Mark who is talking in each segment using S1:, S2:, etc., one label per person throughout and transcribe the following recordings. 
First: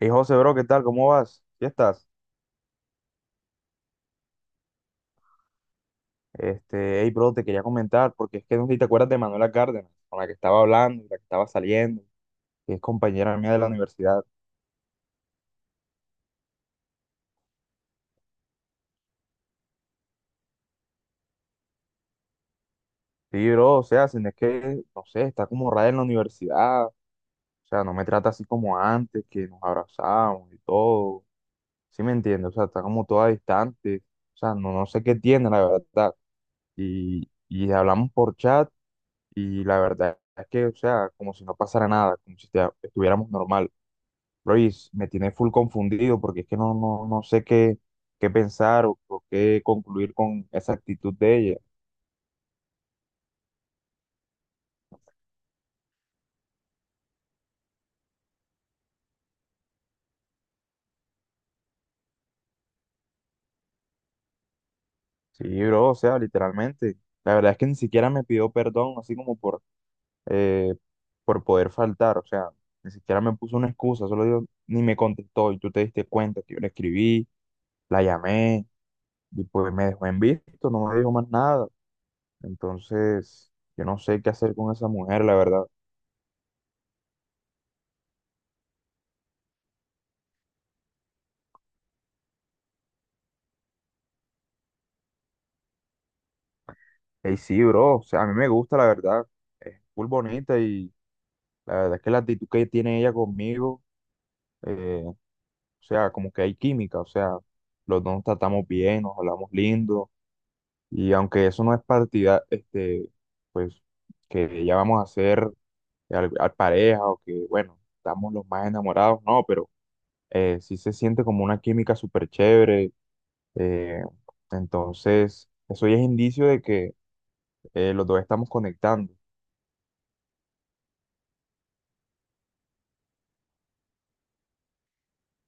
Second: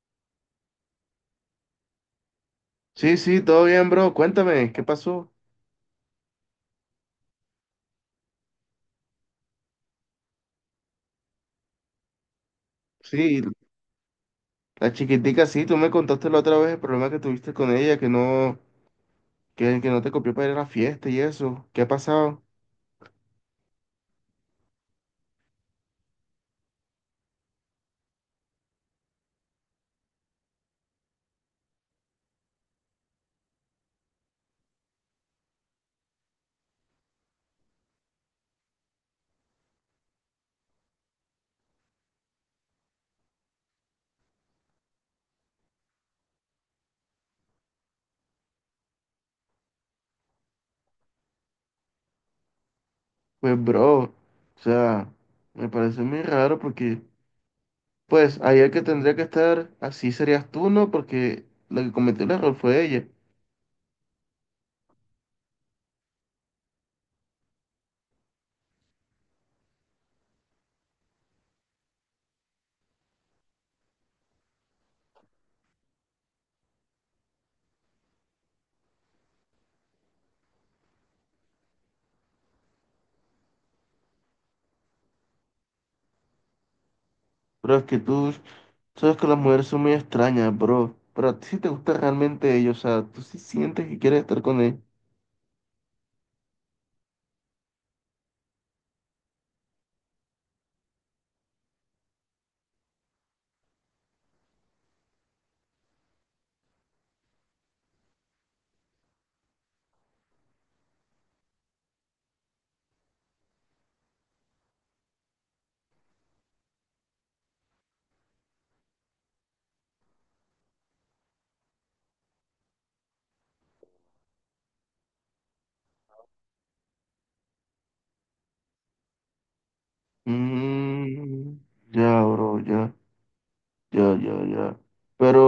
S1: Hey José, bro, ¿qué tal? ¿Cómo vas? ¿Ya estás?
S2: Sí, sí, todo bien, bro. Cuéntame, ¿qué pasó?
S1: Este, hey, bro, te quería comentar, porque es que no sé si te acuerdas de Manuela Cárdenas, con la que estaba hablando, la que estaba saliendo, que es compañera
S2: Sí,
S1: mía de la universidad.
S2: la chiquitica, sí, tú me contaste la otra vez el problema que tuviste con ella, que no, que no te copió para ir a la fiesta y eso. ¿Qué ha pasado?
S1: Sí, bro, o sea, si no es que, no sé, está como rara en la universidad, o sea, no me trata así como antes, que nos abrazábamos y todo. Sí me entiendes, o sea, está como toda distante, o sea, no sé qué tiene, la verdad. Y hablamos por chat, y la verdad es que, o sea, como si no pasara nada, como si estuviéramos normal. Luis, me tiene full confundido porque es que no sé qué, qué pensar o qué concluir con esa actitud de ella.
S2: Pues, bro, o sea, me parece muy raro porque, pues, ahí el que tendría que estar así serías tú, ¿no? Porque la que cometió el error fue ella.
S1: Sí, bro, o sea, literalmente. La verdad es que ni siquiera me pidió perdón, así como eh, por poder faltar. O sea, ni siquiera me puso una excusa, solo digo, ni me contestó. Y tú te diste cuenta que yo le escribí, la llamé, y pues me dejó en visto, no me dijo más nada. Entonces, yo no sé qué hacer con esa mujer, la verdad.
S2: Pero es que tú sabes que las mujeres son muy extrañas, bro. Pero a ti sí te gusta realmente ellos, o sea, tú sí sientes que quieres estar con él.
S1: Ey, sí, bro, o sea, a mí me gusta, la verdad, es muy bonita y la verdad es que la actitud que tiene ella conmigo, o sea, como que hay química, o sea, los dos nos tratamos bien, nos hablamos lindo y aunque eso no es partida, este, pues, que ya vamos a ser al pareja o que, bueno, estamos los más enamorados, no, pero sí se siente como una química súper chévere, eh, entonces, eso ya es indicio de que los dos estamos conectando.
S2: Mm, ya, bro, ya, ya, ya, ya. Pero,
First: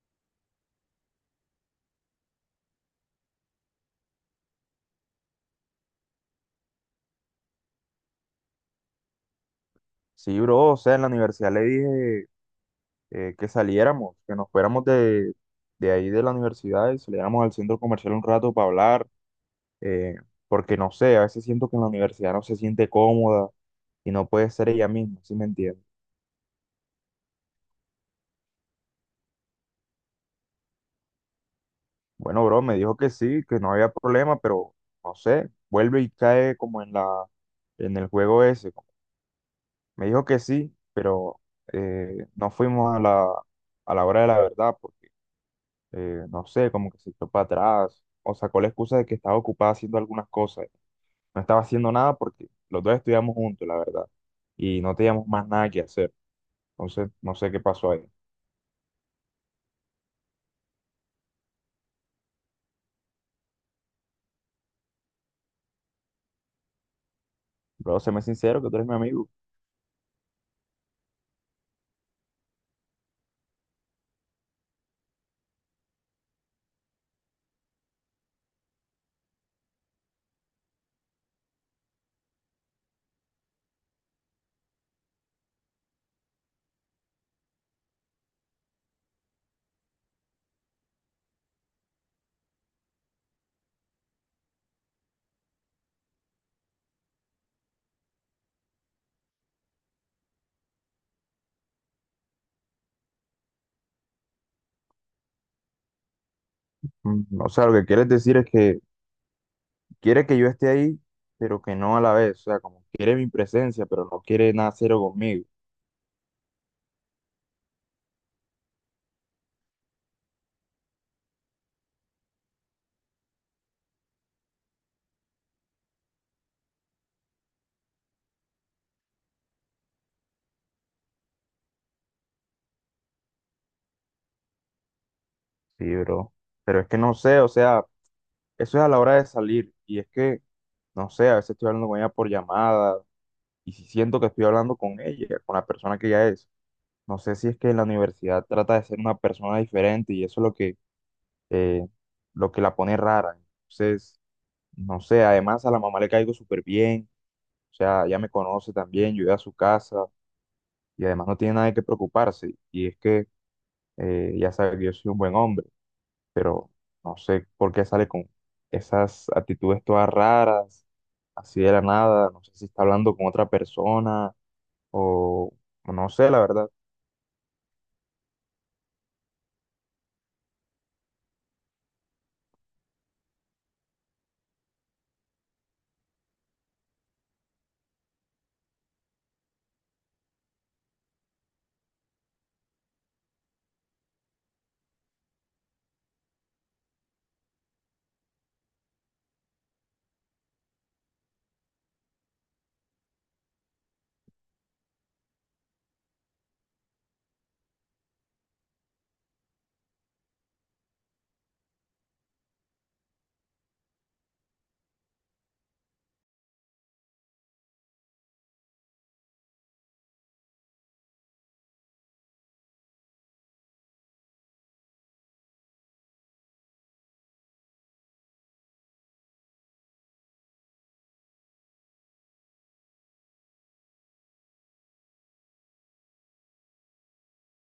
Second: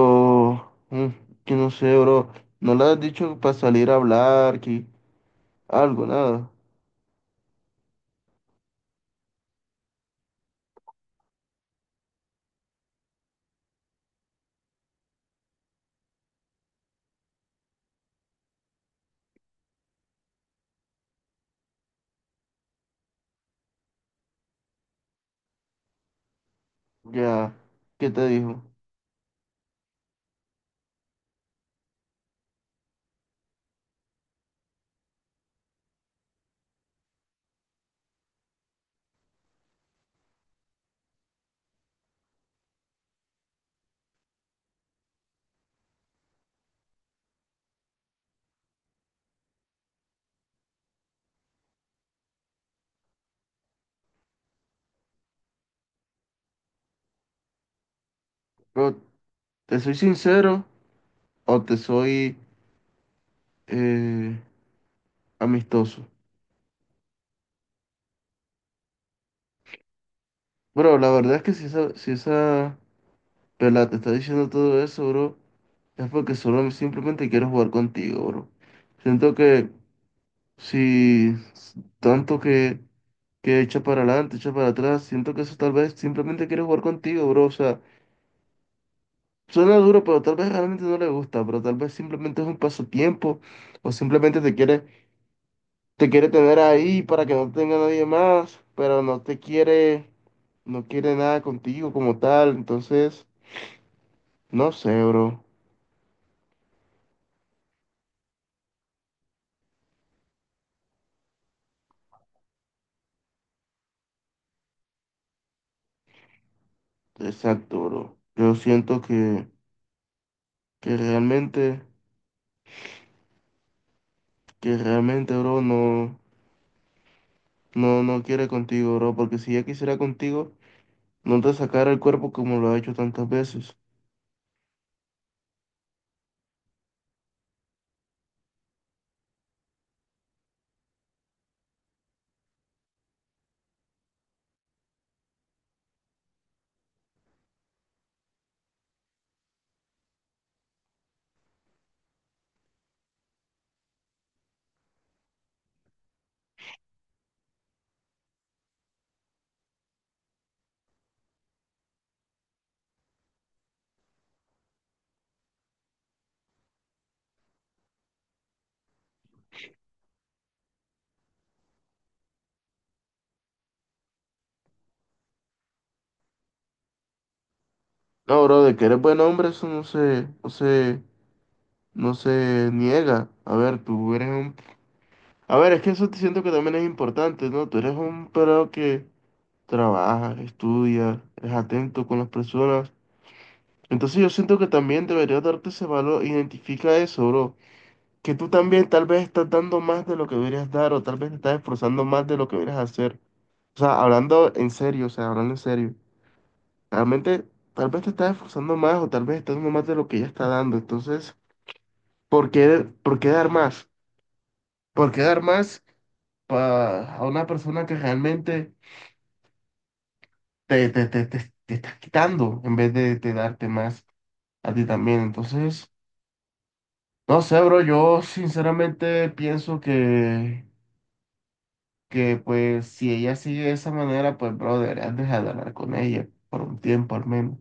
S2: mm, que no sé, bro. ¿No le has dicho para salir a hablar, que algo, nada?
S1: Sí, bro, o sea, en la universidad le dije que saliéramos, que nos fuéramos de ahí de la universidad y saliéramos al centro comercial un rato para hablar, eh, porque no sé, a veces siento que en la universidad no se siente cómoda y no puede ser ella misma, ¿sí me entiendes?
S2: Ya, ¿qué te dijo?
S1: Bueno, bro, me dijo que sí, que no había problema, pero no sé, vuelve y cae como en en el juego ese. Me dijo que sí, pero no fuimos a a la hora de la verdad. Pues, no sé, como que se echó para atrás o sacó la excusa de que estaba ocupada haciendo algunas cosas. No estaba haciendo nada porque los dos estudiamos juntos, la verdad, y no teníamos más nada que hacer. Entonces, no sé qué pasó ahí.
S2: Bro, ¿te soy sincero o te soy eh, amistoso?
S1: Pero séme sincero que tú eres mi amigo.
S2: Bro, la verdad es que si esa, si esa pelada te está diciendo todo eso, bro, es porque solo simplemente quiero jugar contigo, bro. Siento que si tanto que echa para adelante, echa para atrás. Siento que eso tal vez simplemente quiere jugar contigo, bro. O sea, suena duro, pero tal vez realmente no le gusta, pero tal vez simplemente es un pasatiempo o simplemente te quiere tener ahí para que no tenga nadie más, pero no te quiere, no quiere nada contigo como tal. Entonces, no sé, bro.
S1: Mm, o sea, lo que quieres decir es que quiere que yo esté ahí, pero que no a la vez. O sea, como quiere mi presencia, pero no quiere nada cero conmigo.
S2: Exacto, bro. Yo siento que realmente, que realmente, bro, no, no quiere contigo, bro, porque si ya quisiera contigo no te sacara el cuerpo como lo ha hecho tantas veces.
S1: Sí, bro. Pero es que no sé, o sea, eso es a la hora de salir. Y es que, no sé, a veces estoy hablando con ella por llamadas y si siento que estoy hablando con ella, con la persona que ella es. No sé si es que la universidad trata de ser una persona diferente y eso es eh, lo que la pone rara. Entonces, no sé, además a la mamá le caigo súper bien, o sea, ya me conoce también, yo voy a su casa y además no tiene nada de qué preocuparse. Y es que ya sabe que yo soy un buen hombre, pero no sé por qué sale con esas actitudes todas raras, así de la nada, no sé si está hablando con otra persona o o no sé, la verdad.
S2: No, bro, de que eres buen hombre, eso no se, no se, no se niega. A ver, tú eres un... A ver, es que eso te siento que también es importante, ¿no? Tú eres un pelado que trabaja, estudia, es atento con las personas. Entonces yo siento que también deberías darte ese valor. Identifica eso, bro. Que tú también tal vez estás dando más de lo que deberías dar o tal vez te estás esforzando más de lo que deberías hacer. O sea, hablando en serio, o sea, hablando en serio. Realmente, tal vez te estás esforzando más o tal vez estás dando más de lo que ya está dando. Entonces, por qué dar más? ¿Por qué dar más a una persona que realmente te está quitando en vez de darte más a ti también? Entonces, no sé, bro, yo sinceramente pienso que pues si ella sigue de esa manera, pues, bro, deberías dejar de hablar con ella por un tiempo al menos.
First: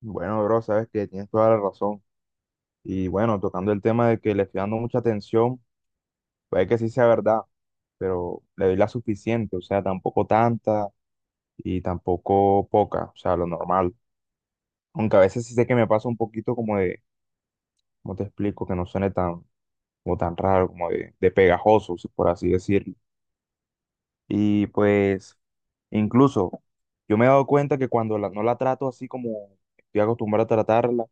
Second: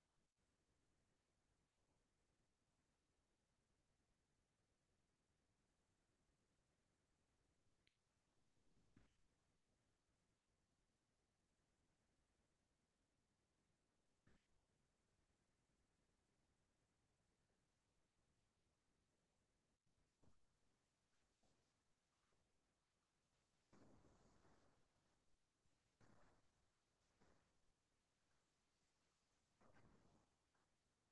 S1: Bueno, bro, sabes que tienes toda la razón. Y bueno, tocando el tema de que le estoy dando mucha atención, puede que sí sea verdad, pero le doy la suficiente, o sea, tampoco tanta y tampoco poca, o sea, lo normal. Aunque a veces sí sé que me pasa un poquito como de, ¿cómo te explico? Que no suene tan, como tan raro, como de pegajoso, por así decirlo. Y pues, incluso, yo me he dado cuenta que cuando no la trato así como estoy acostumbrado a tratarla,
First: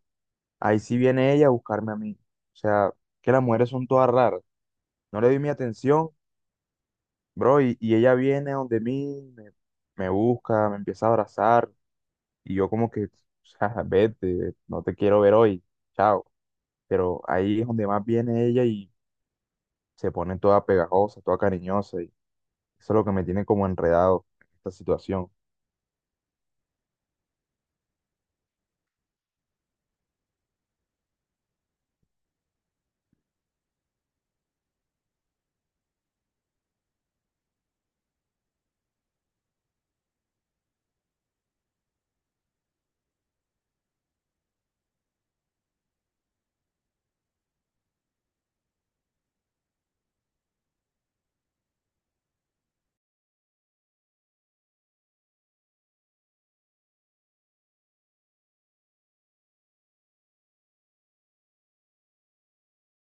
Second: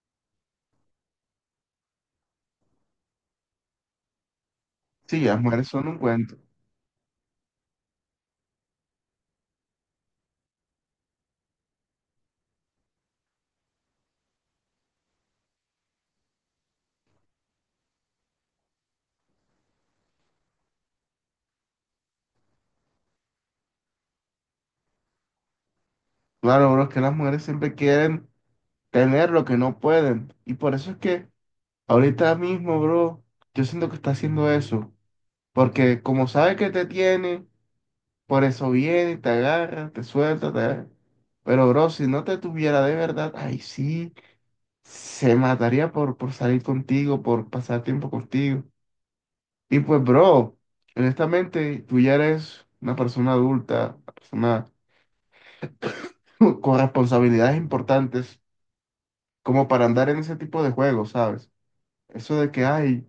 S1: ahí sí viene ella a buscarme a mí. O sea, que las mujeres son todas raras.
S2: Sí,
S1: No le
S2: las
S1: doy mi
S2: mujeres son un
S1: atención,
S2: cuento.
S1: bro, y ella viene donde mí, me busca, me empieza a abrazar, y yo como que, o sea, vete, no te quiero ver hoy, chao. Pero ahí es donde más viene ella y se pone toda pegajosa, toda cariñosa, y eso es lo que me tiene como enredado en esta situación.
S2: Claro, bro, es que las mujeres siempre quieren tener lo que no pueden. Y por eso es que ahorita mismo, bro, yo siento que está haciendo eso. Porque como sabe que te tiene, por eso viene, y te agarra, te suelta, te agarra. Pero, bro, si no te tuviera de verdad, ay, sí, se mataría por salir contigo, por pasar tiempo contigo. Y pues, bro, honestamente, tú ya eres una persona adulta, una persona con responsabilidades importantes como para andar en ese tipo de juegos, ¿sabes? Eso de que, ay,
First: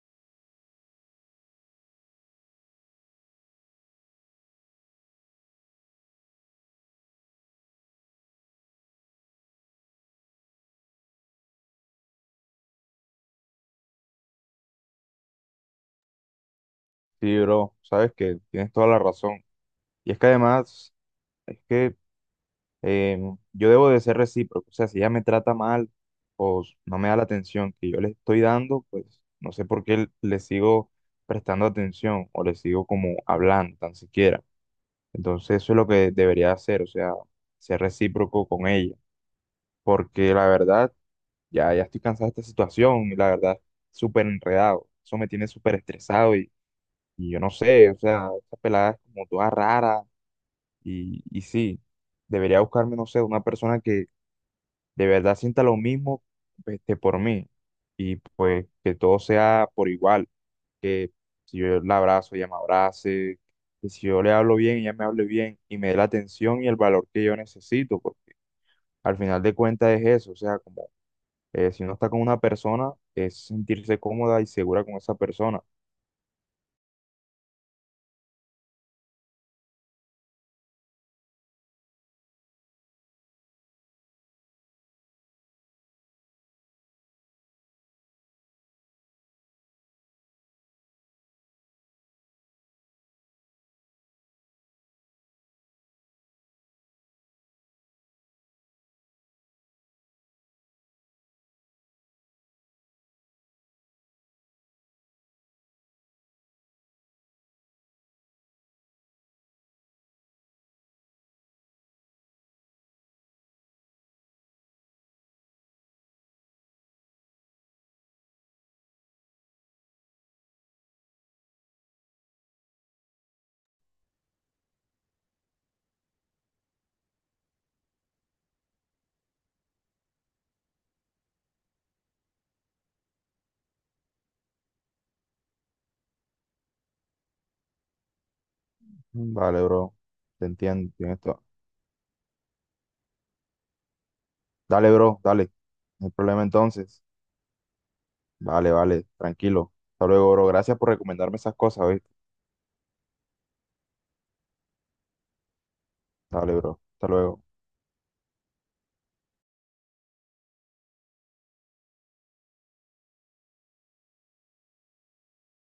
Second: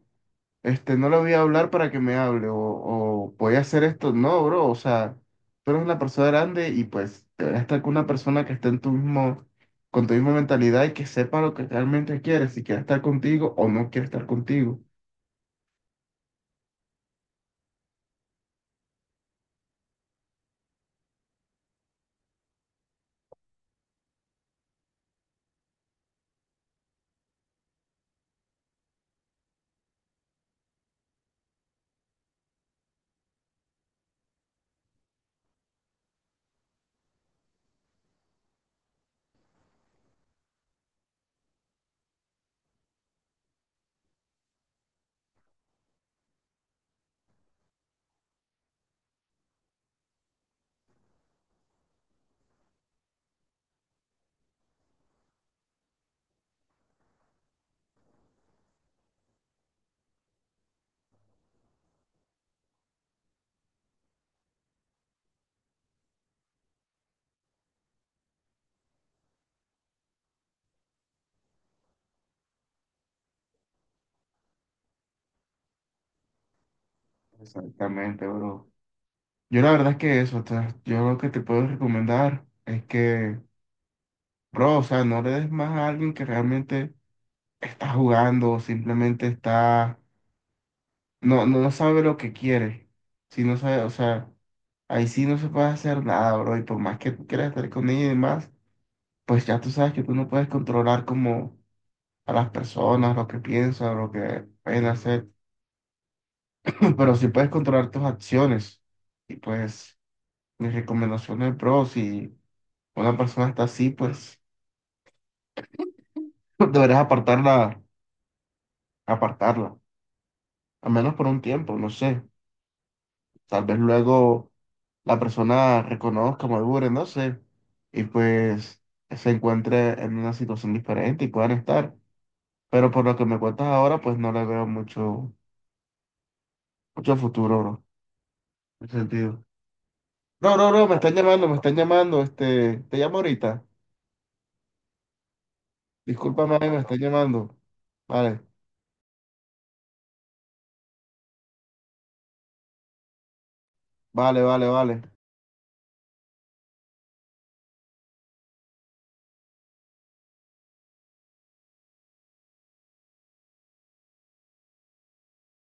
S2: este, no le voy a hablar para que me hable, o voy a hacer esto. No, bro, o sea, tú eres una persona grande y pues deberías estar con una persona que esté en tu mismo, con tu misma mentalidad y que sepa lo que realmente quieres, si quiere estar contigo o no quiere estar contigo.
S1: Sí, bro, sabes que tienes toda la razón. Y es que además, es que yo debo de ser recíproco. O sea, si ella me trata mal no me da la atención que yo le estoy dando, pues no sé por qué le sigo prestando atención o le sigo como hablando, tan siquiera. Entonces eso es lo que debería hacer, o sea, ser recíproco con ella. Porque la verdad, ya estoy cansado de esta situación y la verdad, súper enredado. Eso me tiene súper estresado y yo no sé, o sea, esta pelada es como toda rara y sí, debería buscarme, no sé, una persona de verdad sienta lo mismo este, por mí y pues que todo sea por igual, que si yo la abrazo, ella me abrace, que si yo le hablo bien, ella me hable bien y me dé la atención y el valor que yo necesito, porque al final de cuentas es eso, o sea, como si uno está con una persona, es sentirse cómoda y segura con esa persona.
S2: Exactamente, bro. Yo la verdad es que eso, o sea, yo lo que te puedo recomendar es que, bro, o sea, no le des más a alguien que realmente está jugando o simplemente está no, no sabe lo que quiere. Si no sabe, o sea, ahí sí no se puede hacer nada, bro. Y por más que tú quieras estar con ella y demás, pues ya tú sabes que tú no puedes controlar como a las personas, lo que piensan, lo que pueden hacer. Pero sí puedes controlar tus acciones. Y pues, mis recomendaciones, bro, si una persona está así, pues deberás apartarla, apartarla. Al menos por un tiempo, no sé. Tal vez luego. La persona reconozca, madure, no sé, y pues se encuentre en una situación diferente y puedan estar. Pero por lo que me cuentas ahora, pues no le veo mucho, mucho futuro, bro, en ese
S1: Mm,
S2: sentido.
S1: vale, bro, te
S2: No, no, no,
S1: entiendo, tienes todo.
S2: me están llamando, este, te llamo ahorita.
S1: Dale, bro, dale, no hay problema
S2: Discúlpame, me están
S1: entonces.
S2: llamando. Vale,
S1: Vale, vale, tranquilo. Hasta luego, bro. Gracias por recomendarme esas cosas, ¿viste?
S2: vale, vale, vale.
S1: Dale, bro. Hasta luego.